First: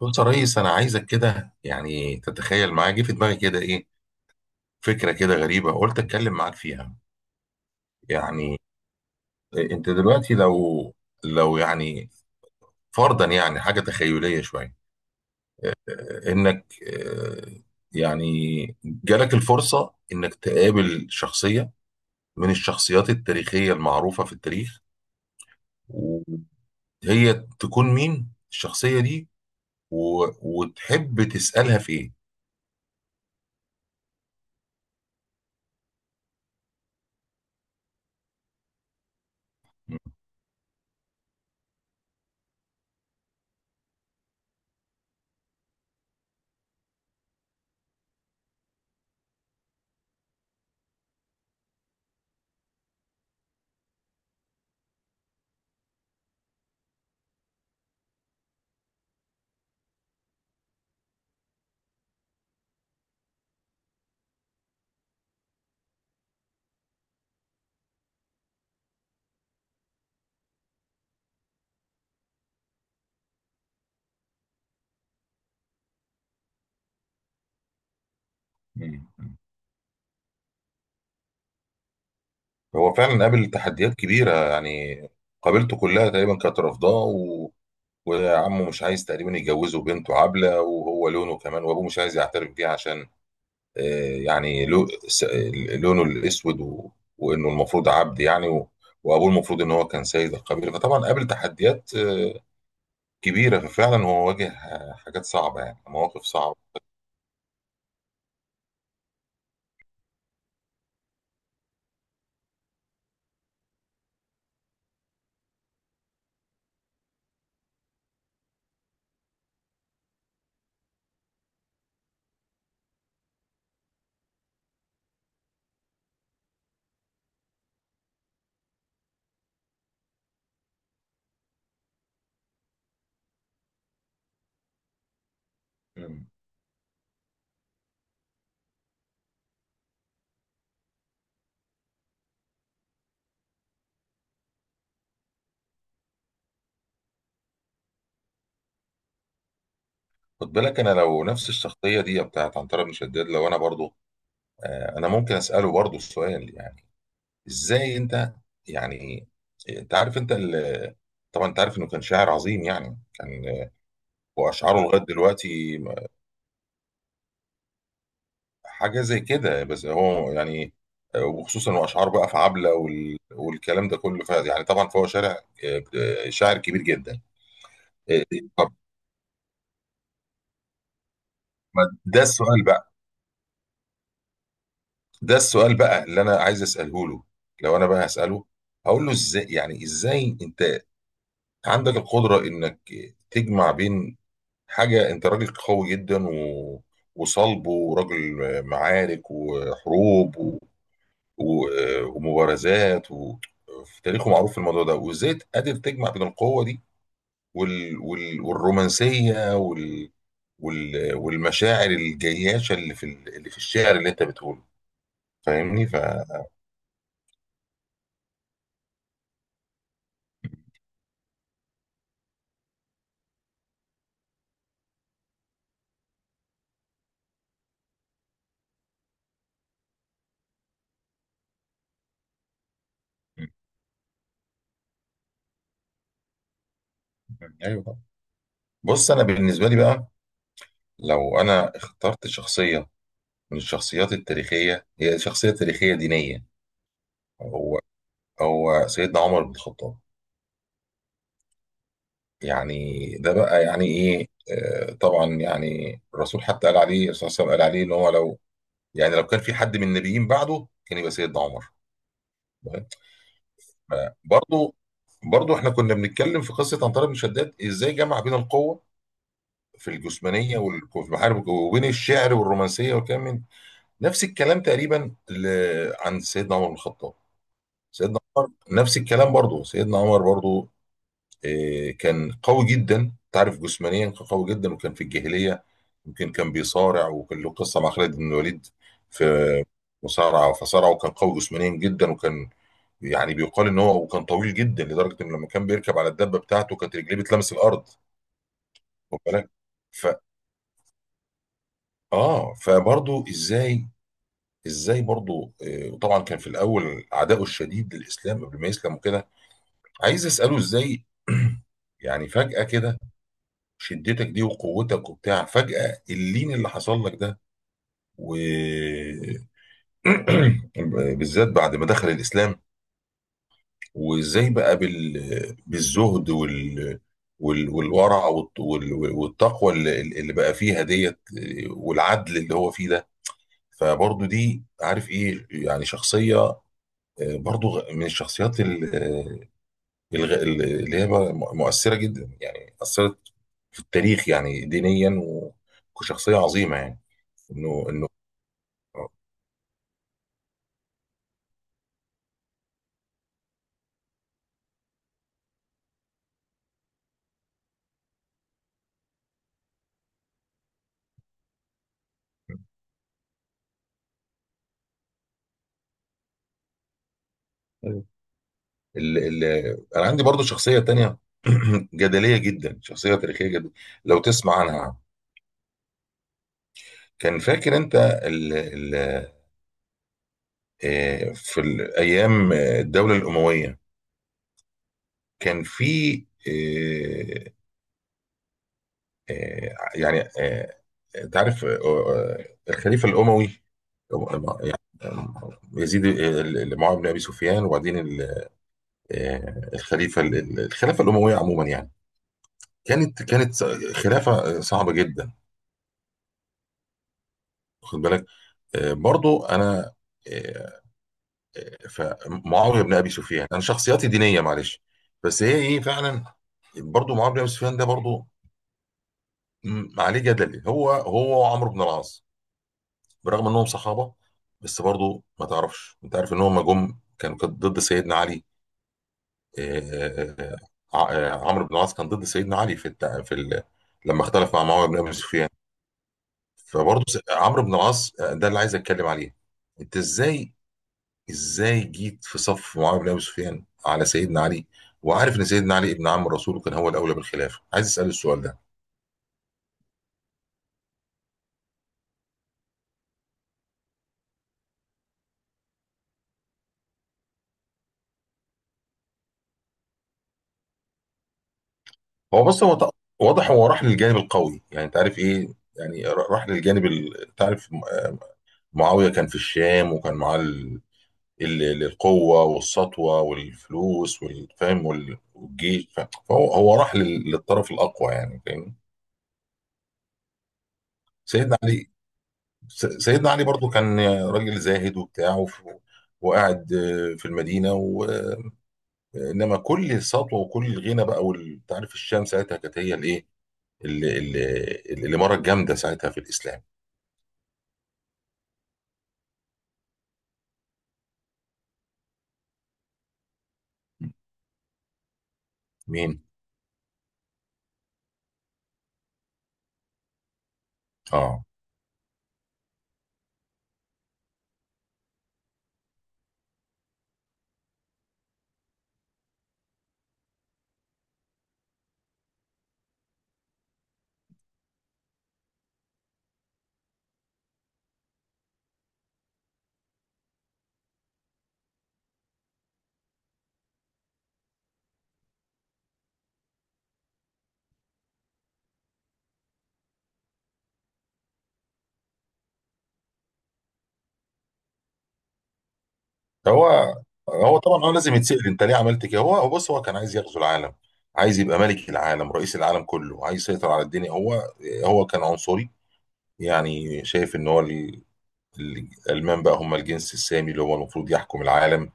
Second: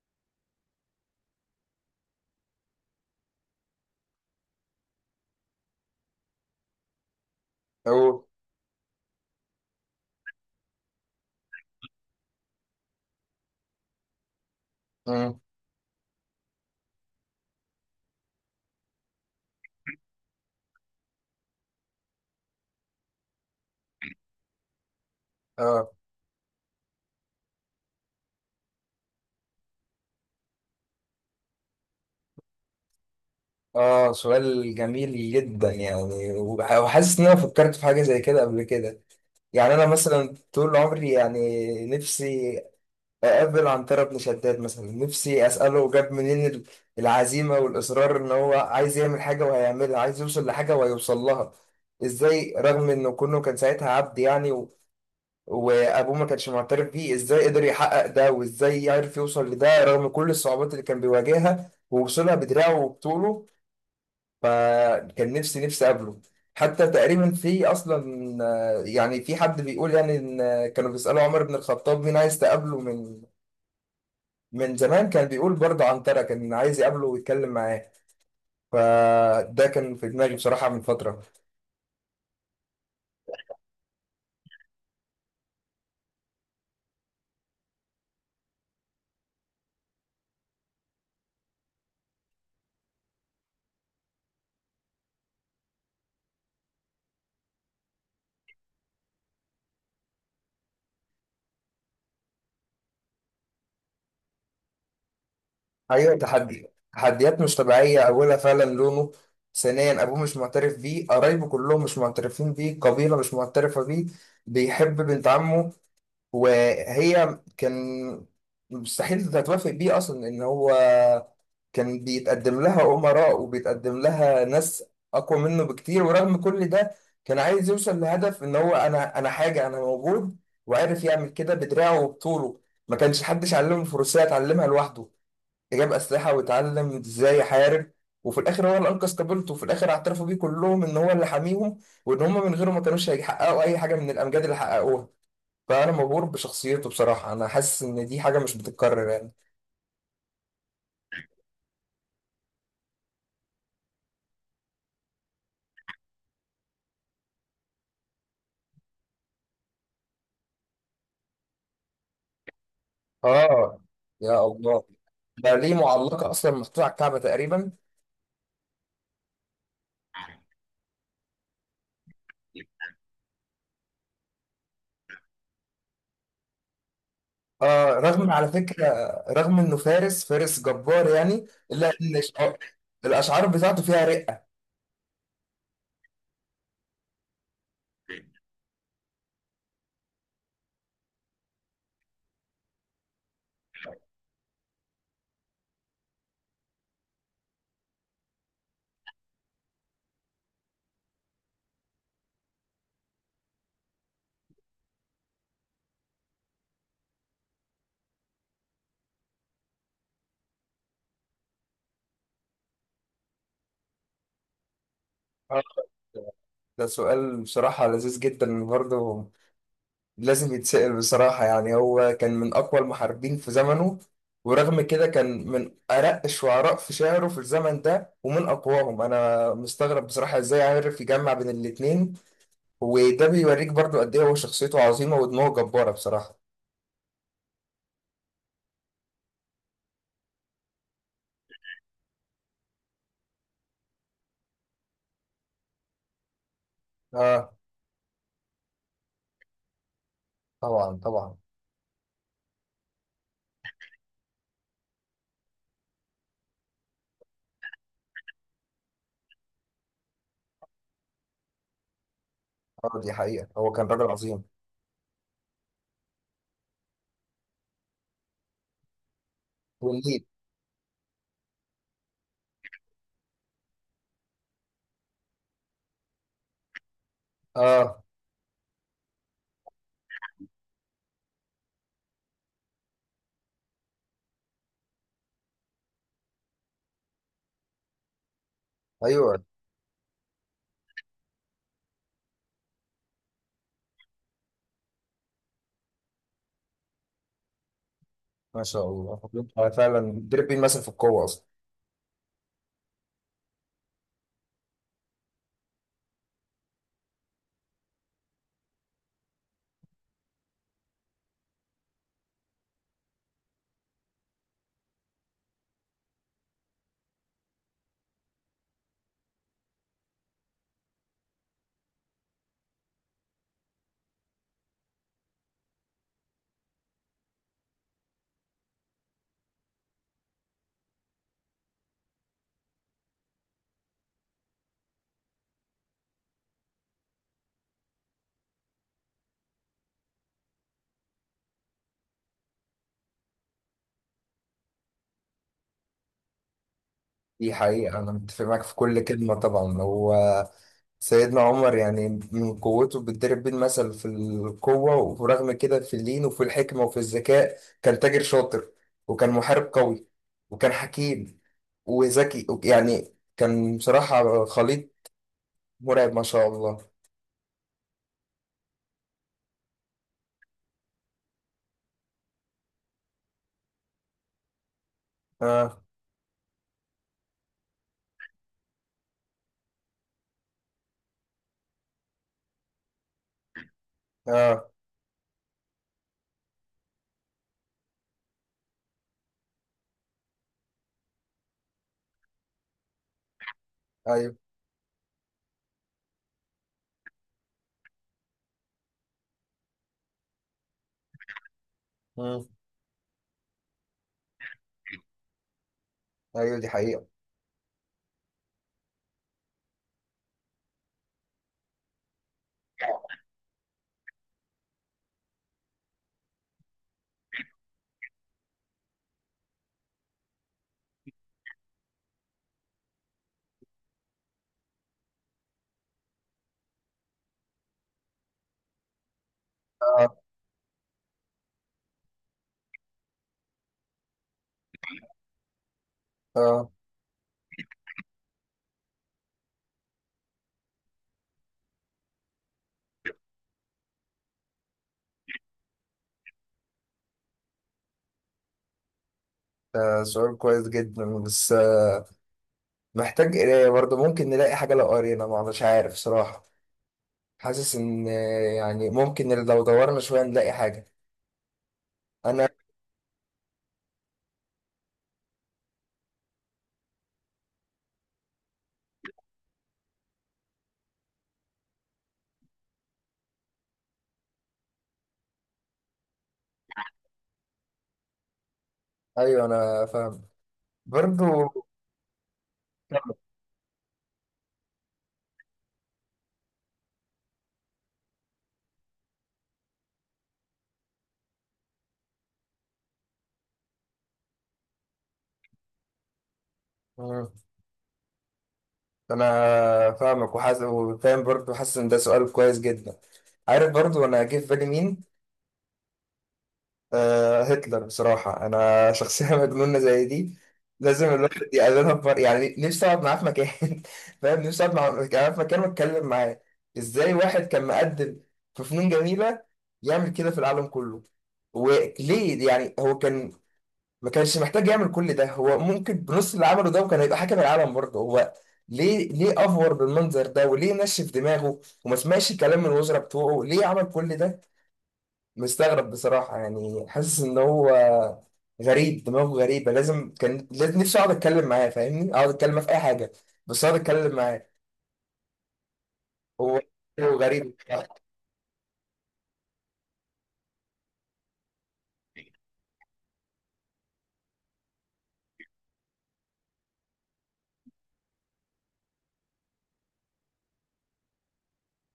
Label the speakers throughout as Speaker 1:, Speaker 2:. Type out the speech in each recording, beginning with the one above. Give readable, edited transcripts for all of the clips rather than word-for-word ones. Speaker 1: بص يا ريس، انا عايزك كده. تتخيل معايا جه في دماغي كده ايه، فكره كده غريبه، قلت اتكلم معاك فيها.
Speaker 2: أوه.
Speaker 1: يعني انت دلوقتي لو لو يعني فرضا، حاجه تخيليه شويه،
Speaker 2: مم.
Speaker 1: انك آه، يعني جالك الفرصه انك تقابل شخصيه من الشخصيات التاريخيه المعروفه في التاريخ،
Speaker 2: اه
Speaker 1: وهي تكون مين الشخصيه دي، و- وتحب تسالها في
Speaker 2: اه، سؤال جميل جدا. يعني وحاسس ان انا فكرت في حاجه زي كده قبل كده. يعني انا
Speaker 1: ايه.
Speaker 2: مثلا طول عمري يعني نفسي اقابل عنتره بن شداد، مثلا نفسي اساله جاب منين العزيمه والاصرار، ان هو عايز يعمل حاجه وهيعملها، عايز يوصل لحاجه وهيوصل لها، ازاي رغم انه كونه كان ساعتها عبد يعني، وابوه ما كانش معترف بيه، ازاي قدر يحقق ده وازاي عرف يوصل لده رغم كل الصعوبات اللي كان بيواجهها، ووصلها بدراعه وبطوله. فكان نفسي اقابله. حتى تقريبا في اصلا، يعني في حد بيقول يعني ان، كانوا بيسالوا عمر بن الخطاب مين عايز تقابله من زمان، كان بيقول برضه عنترة كان عايز يقابله ويتكلم معاه. فده كان في دماغي بصراحة من فترة.
Speaker 1: هو فعلا قابل تحديات كبيرة، يعني قابلته كلها تقريبا كانت رافضاه وعمه مش عايز تقريبا يجوزه بنته عبلة، وهو لونه كمان، وابوه مش عايز يعترف بيه عشان آه، يعني لو... س- لونه الاسود وانه المفروض عبد، يعني وابوه المفروض ان هو كان سيد القبيلة. فطبعا قابل تحديات آه، كبيرة. ففعلا هو واجه حاجات صعبة، يعني
Speaker 2: ايوه،
Speaker 1: مواقف صعبة.
Speaker 2: تحدي، تحديات مش طبيعيه. اولها فعلا لونه، ثانيا ابوه مش معترف بيه، قرايبه كلهم مش معترفين بيه، القبيله مش معترفه بيه، بيحب بنت عمه وهي كان مستحيل تتوافق بيه اصلا، ان هو كان بيتقدم لها امراء وبيتقدم لها ناس اقوى منه بكتير. ورغم كل ده كان عايز يوصل لهدف ان هو، انا حاجه، انا موجود. وعرف يعمل كده بدراعه وبطوله. ما كانش حدش علمه الفروسية، اتعلمها لوحده، جاب
Speaker 1: مم.
Speaker 2: أسلحة واتعلم إزاي يحارب. وفي الآخر هو اللي أنقذ قبيلته، وفي الآخر اعترفوا بيه كلهم إن هو اللي حاميهم، وإن هم من غيره ما كانوش هيحققوا أي حاجة من الأمجاد اللي حققوها. فأنا مبهور بشخصيته بصراحة، أنا حاسس إن دي حاجة مش بتتكرر يعني.
Speaker 1: خد بالك، انا لو نفس الشخصية دي بتاعت عنترة بن شداد، لو انا برضو آه، انا ممكن اسأله برضو السؤال، ازاي انت، يعني انت عارف انت طبعا انت عارف انه كان شاعر عظيم، يعني كان
Speaker 2: آه، يا
Speaker 1: واشعاره
Speaker 2: الله.
Speaker 1: لغايه
Speaker 2: ده ليه
Speaker 1: دلوقتي
Speaker 2: معلقة أصلا محطوطة على الكعبة تقريبا.
Speaker 1: حاجه زي كده. بس هو يعني وخصوصا واشعار بقى في عبله والكلام ده كله، يعني طبعا فهو شاعر شاعر كبير جدا.
Speaker 2: آه، رغم على
Speaker 1: طب،
Speaker 2: فكرة، رغم إنه فارس، فارس جبار يعني،
Speaker 1: ما
Speaker 2: إلا إن
Speaker 1: ده السؤال بقى.
Speaker 2: الأشعار بتاعته فيها رقة.
Speaker 1: ده السؤال بقى اللي انا عايز اساله له. لو انا بقى هساله، هقول له ازاي، يعني ازاي انت عندك القدره انك تجمع بين حاجة انت راجل قوي جدا وصلب، وراجل معارك وحروب و... ومبارزات في تاريخه معروف في الموضوع ده، وازاي قادر تجمع بين القوة دي والرومانسية والمشاعر الجياشة اللي في اللي في الشعر اللي انت بتقوله.
Speaker 2: آه،
Speaker 1: فاهمني؟ ف
Speaker 2: ده سؤال بصراحة لذيذ جدا برضه، لازم يتسأل بصراحة. يعني هو كان من أقوى المحاربين في زمنه، ورغم كده كان من أرق الشعراء في شعره في الزمن ده ومن أقواهم. أنا مستغرب بصراحة إزاي عارف يجمع بين الاتنين. وده بيوريك برضو قد إيه هو شخصيته عظيمة ودماغه جبارة بصراحة.
Speaker 1: ايوه طبعا. بص، انا بالنسبة لي بقى، لو انا اخترت شخصية من الشخصيات التاريخية، هي شخصية تاريخية دينية،
Speaker 2: آه،
Speaker 1: هو سيدنا عمر بن الخطاب.
Speaker 2: طبعا طبعا.
Speaker 1: يعني ده بقى يعني ايه، آه، طبعا يعني الرسول حتى قال عليه، الرسول صلى الله عليه وسلم قال عليه ان هو لو، يعني لو كان في حد من النبيين بعده كان يبقى سيدنا عمر.
Speaker 2: آه، دي حقيقة هو كان راجل عظيم.
Speaker 1: برضه، برضه احنا كنا بنتكلم في قصه عنتر بن شداد ازاي جمع بين القوه في
Speaker 2: والليل.
Speaker 1: الجسمانيه والمحارب، وبين الشعر والرومانسيه والكلام. من نفس الكلام تقريبا عن سيدنا عمر بن الخطاب.
Speaker 2: آه،
Speaker 1: سيدنا عمر نفس الكلام برضه. سيدنا عمر برضه آه، كان قوي جدا، تعرف جسمانيا كان قوي جدا. وكان في الجاهلية يمكن كان بيصارع، وكان له قصة مع خالد بن الوليد في
Speaker 2: أيوه.
Speaker 1: مصارعة، فصارع وكان قوي جسمانيا جدا. وكان يعني بيقال ان هو وكان طويل جدا، لدرجة ان لما كان بيركب على الدابة بتاعته كانت رجليه بتلمس الارض.
Speaker 2: ما شاء الله،
Speaker 1: واخد بالك.
Speaker 2: هو
Speaker 1: ف
Speaker 2: فعلا دربين مثلا في القوة أصلا.
Speaker 1: اه، فبرضه ازاي، ازاي برضه آه، وطبعا كان في الاول عداؤه الشديد للاسلام قبل ما يسلم وكده. عايز اساله ازاي، يعني فجأة كده شدتك دي وقوتك وبتاع، فجأة اللين اللي حصل لك ده و بالذات بعد ما دخل الإسلام. وإزاي بقى بالزهد والورع والتقوى اللي بقى فيها ديت، والعدل اللي هو فيه ده. فبرضه دي عارف إيه، يعني شخصية آه، برضه من الشخصيات اللي هي بقى مؤثرة جدا، يعني أثرت في التاريخ، يعني دينيا وكشخصية عظيمة يعني.
Speaker 2: دي
Speaker 1: إنه
Speaker 2: حقيقة
Speaker 1: إنه
Speaker 2: أنا متفق معاك في كل كلمة. طبعا هو سيدنا عمر يعني من قوته بيتضرب بيه المثل في القوة، ورغم كده في اللين وفي الحكمة وفي الذكاء. كان تاجر شاطر، وكان محارب قوي، وكان حكيم وذكي يعني كان بصراحة خليط مرعب ما شاء الله.
Speaker 1: أيوة. ال ال أنا عندي برضو شخصية تانية، جدلية جدا، شخصية تاريخية جدا لو تسمع عنها.
Speaker 2: اه،
Speaker 1: كان فاكر أنت ال ال آه، في الأيام آه، الدولة الأموية.
Speaker 2: اه،
Speaker 1: كان في آه، آه، يعني آه، انت عارف آه، آه، الخليفه الاموي
Speaker 2: ايوه.
Speaker 1: آه، يعني آه، يزيد، آه، اللي معاويه بن ابي سفيان، وبعدين آه، الخليفه الخلافه الامويه عموما يعني،
Speaker 2: مم.
Speaker 1: كانت خلافه صعبه جدا.
Speaker 2: ايوه، دي حقيقة.
Speaker 1: واخد بالك. آه، برضو انا آه، آه، فمعاويه بن ابي سفيان، انا شخصياتي دينيه معلش بس هي ايه فعلا. برضو معاويه بن ابي سفيان ده برضو عليه جدل، هو وعمرو بن العاص، برغم انهم صحابه، بس برضو ما تعرفش، انت عارف ان هم جم كانوا، كانت ضد سيدنا علي.
Speaker 2: اه،
Speaker 1: آه، آه، عمرو بن العاص كان ضد سيدنا علي في لما اختلف مع معاويه بن ابي سفيان.
Speaker 2: اه،
Speaker 1: فبرضو عمرو بن العاص آه، ده اللي عايز اتكلم عليه. انت ازاي، ازاي جيت في صف معاويه بن ابي سفيان على سيدنا علي، وعارف ان سيدنا علي ابن عم الرسول وكان هو الاولى بالخلافه؟ عايز اسال السؤال ده.
Speaker 2: ده سؤال كويس جدا. بس محتاج قراية برضه، ممكن نلاقي حاجة لو قرينا، ما مش عارف صراحة. حاسس ان، يعني ممكن لو دورنا شوية نلاقي حاجة.
Speaker 1: هو
Speaker 2: انا.
Speaker 1: بص، هو واضح هو راح للجانب القوي، يعني انت عارف ايه، يعني راح للجانب تعرف معاوية كان في الشام، وكان معاه القوة والسطوة والفلوس والفهم والجيش، فهو راح للطرف الأقوى، يعني فاهمني.
Speaker 2: ايوه، انا فاهم برضو.
Speaker 1: سيدنا علي، سيدنا علي برضو كان راجل زاهد وبتاع وقاعد آه، في المدينة و- انما كل السطوة وكل الغنى بقى أنت عارف الشام ساعتها كانت هي الايه، الإمارة الجامدة ساعتها في الإسلام.
Speaker 2: مم. انا فاهمك وحاسس وفاهم برضو، حاسس ان ده سؤال كويس جدا. عارف برضو انا جه في بالي مين؟
Speaker 1: مين؟
Speaker 2: آه، هتلر بصراحه. انا شخصيه مجنونه زي دي لازم
Speaker 1: اه،
Speaker 2: الواحد يقابلها بمر... يعني نفسي اقعد معاه في مكان فاهم، نفسي اقعد معاه في مكان واتكلم معاه. ازاي واحد كان مقدم في فنون جميله يعمل كده في العالم كله؟ وليه؟ يعني هو كان ما كانش محتاج يعمل كل ده، هو ممكن بنص اللي عمله ده وكان هيبقى حاكم العالم برضه. هو ليه؟ ليه افور بالمنظر ده، وليه نشف دماغه وما سمعش كلام من الوزراء بتوعه؟ ليه عمل كل ده؟ مستغرب بصراحة. يعني حاسس ان هو غريب، دماغه غريبة. لازم كان لازم، نفسي اقعد اتكلم معاه، فاهمني، اقعد اتكلم معاه في اي حاجة، بس اقعد اتكلم معاه. هو،
Speaker 1: هو
Speaker 2: هو غريب.
Speaker 1: هو طبعا هو لازم يتسأل انت ليه عملت كده. هو بص، هو كان عايز يغزو العالم، عايز يبقى ملك العالم، رئيس العالم كله، عايز يسيطر على الدنيا. هو كان عنصري، يعني شايف ان هو الالمان بقى هم الجنس السامي، اللي هو المفروض يحكم العالم.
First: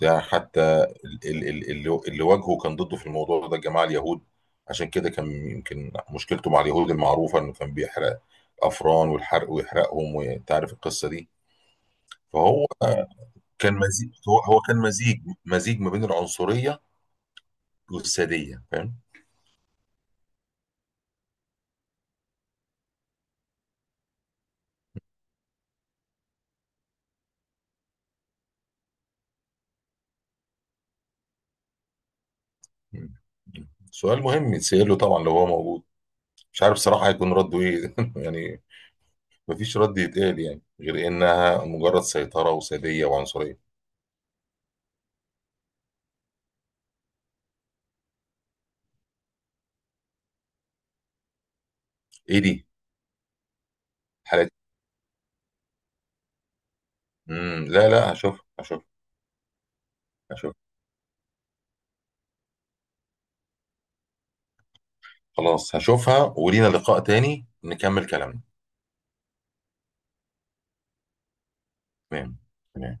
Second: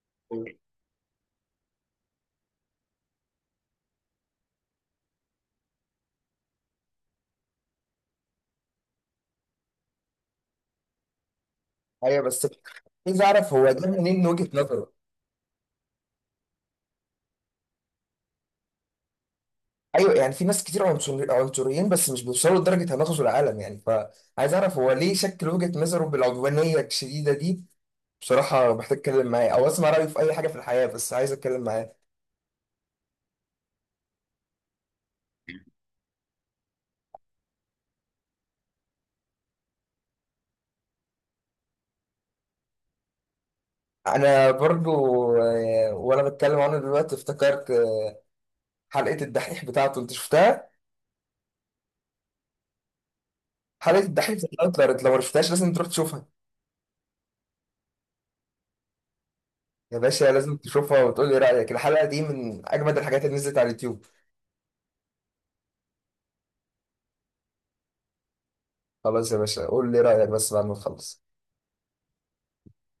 Speaker 1: ده حتى اللي اللي واجهه كان ضده في الموضوع ده الجماعه اليهود، عشان كده كان يمكن مشكلته مع اليهود المعروفه انه كان بيحرق الافران والحرق ويحرقهم، وانت عارف القصه دي.
Speaker 2: ايوه بس
Speaker 1: فهو
Speaker 2: عايز اعرف هو
Speaker 1: كان
Speaker 2: ده
Speaker 1: مزيج،
Speaker 2: منين،
Speaker 1: هو
Speaker 2: وجهة
Speaker 1: هو كان
Speaker 2: نظره.
Speaker 1: مزيج، مزيج ما بين العنصرية والسادية، فاهم.
Speaker 2: ايوه يعني في ناس كتير عنصريين، بس مش بيوصلوا لدرجه هنغزو العالم يعني. فعايز اعرف هو ليه شكل وجهه نظره بالعدوانيه الشديده دي. بصراحه محتاج اتكلم معاه، او اسمع رايه في اي حاجه في الحياه، بس عايز اتكلم معاه.
Speaker 1: مم. سؤال مهم يتسأل له طبعا لو هو موجود. مش عارف صراحة هيكون رده ايه يعني. مفيش رد يتقال يعني غير انها مجرد سيطرة وسادية وعنصرية.
Speaker 2: انا برضو، وانا بتكلم عنه دلوقتي افتكرت، حلقه الدحيح بتاعته، انت شفتها؟
Speaker 1: ايه دي
Speaker 2: حلقه الدحيح
Speaker 1: حالات.
Speaker 2: بتاعت هتلر، انت لو ما شفتهاش لازم تروح تشوفها.
Speaker 1: مم. لا هشوفها، هشوفها
Speaker 2: يا باشا لازم
Speaker 1: هشوفها
Speaker 2: تشوفها وتقول لي رايك، الحلقه دي من اجمد الحاجات اللي نزلت على اليوتيوب.
Speaker 1: خلاص. هشوفها ولينا لقاء تاني نكمل كلامنا.
Speaker 2: خلاص يا باشا قول لي رايك بس بعد ما تخلص.
Speaker 1: تمام. تمام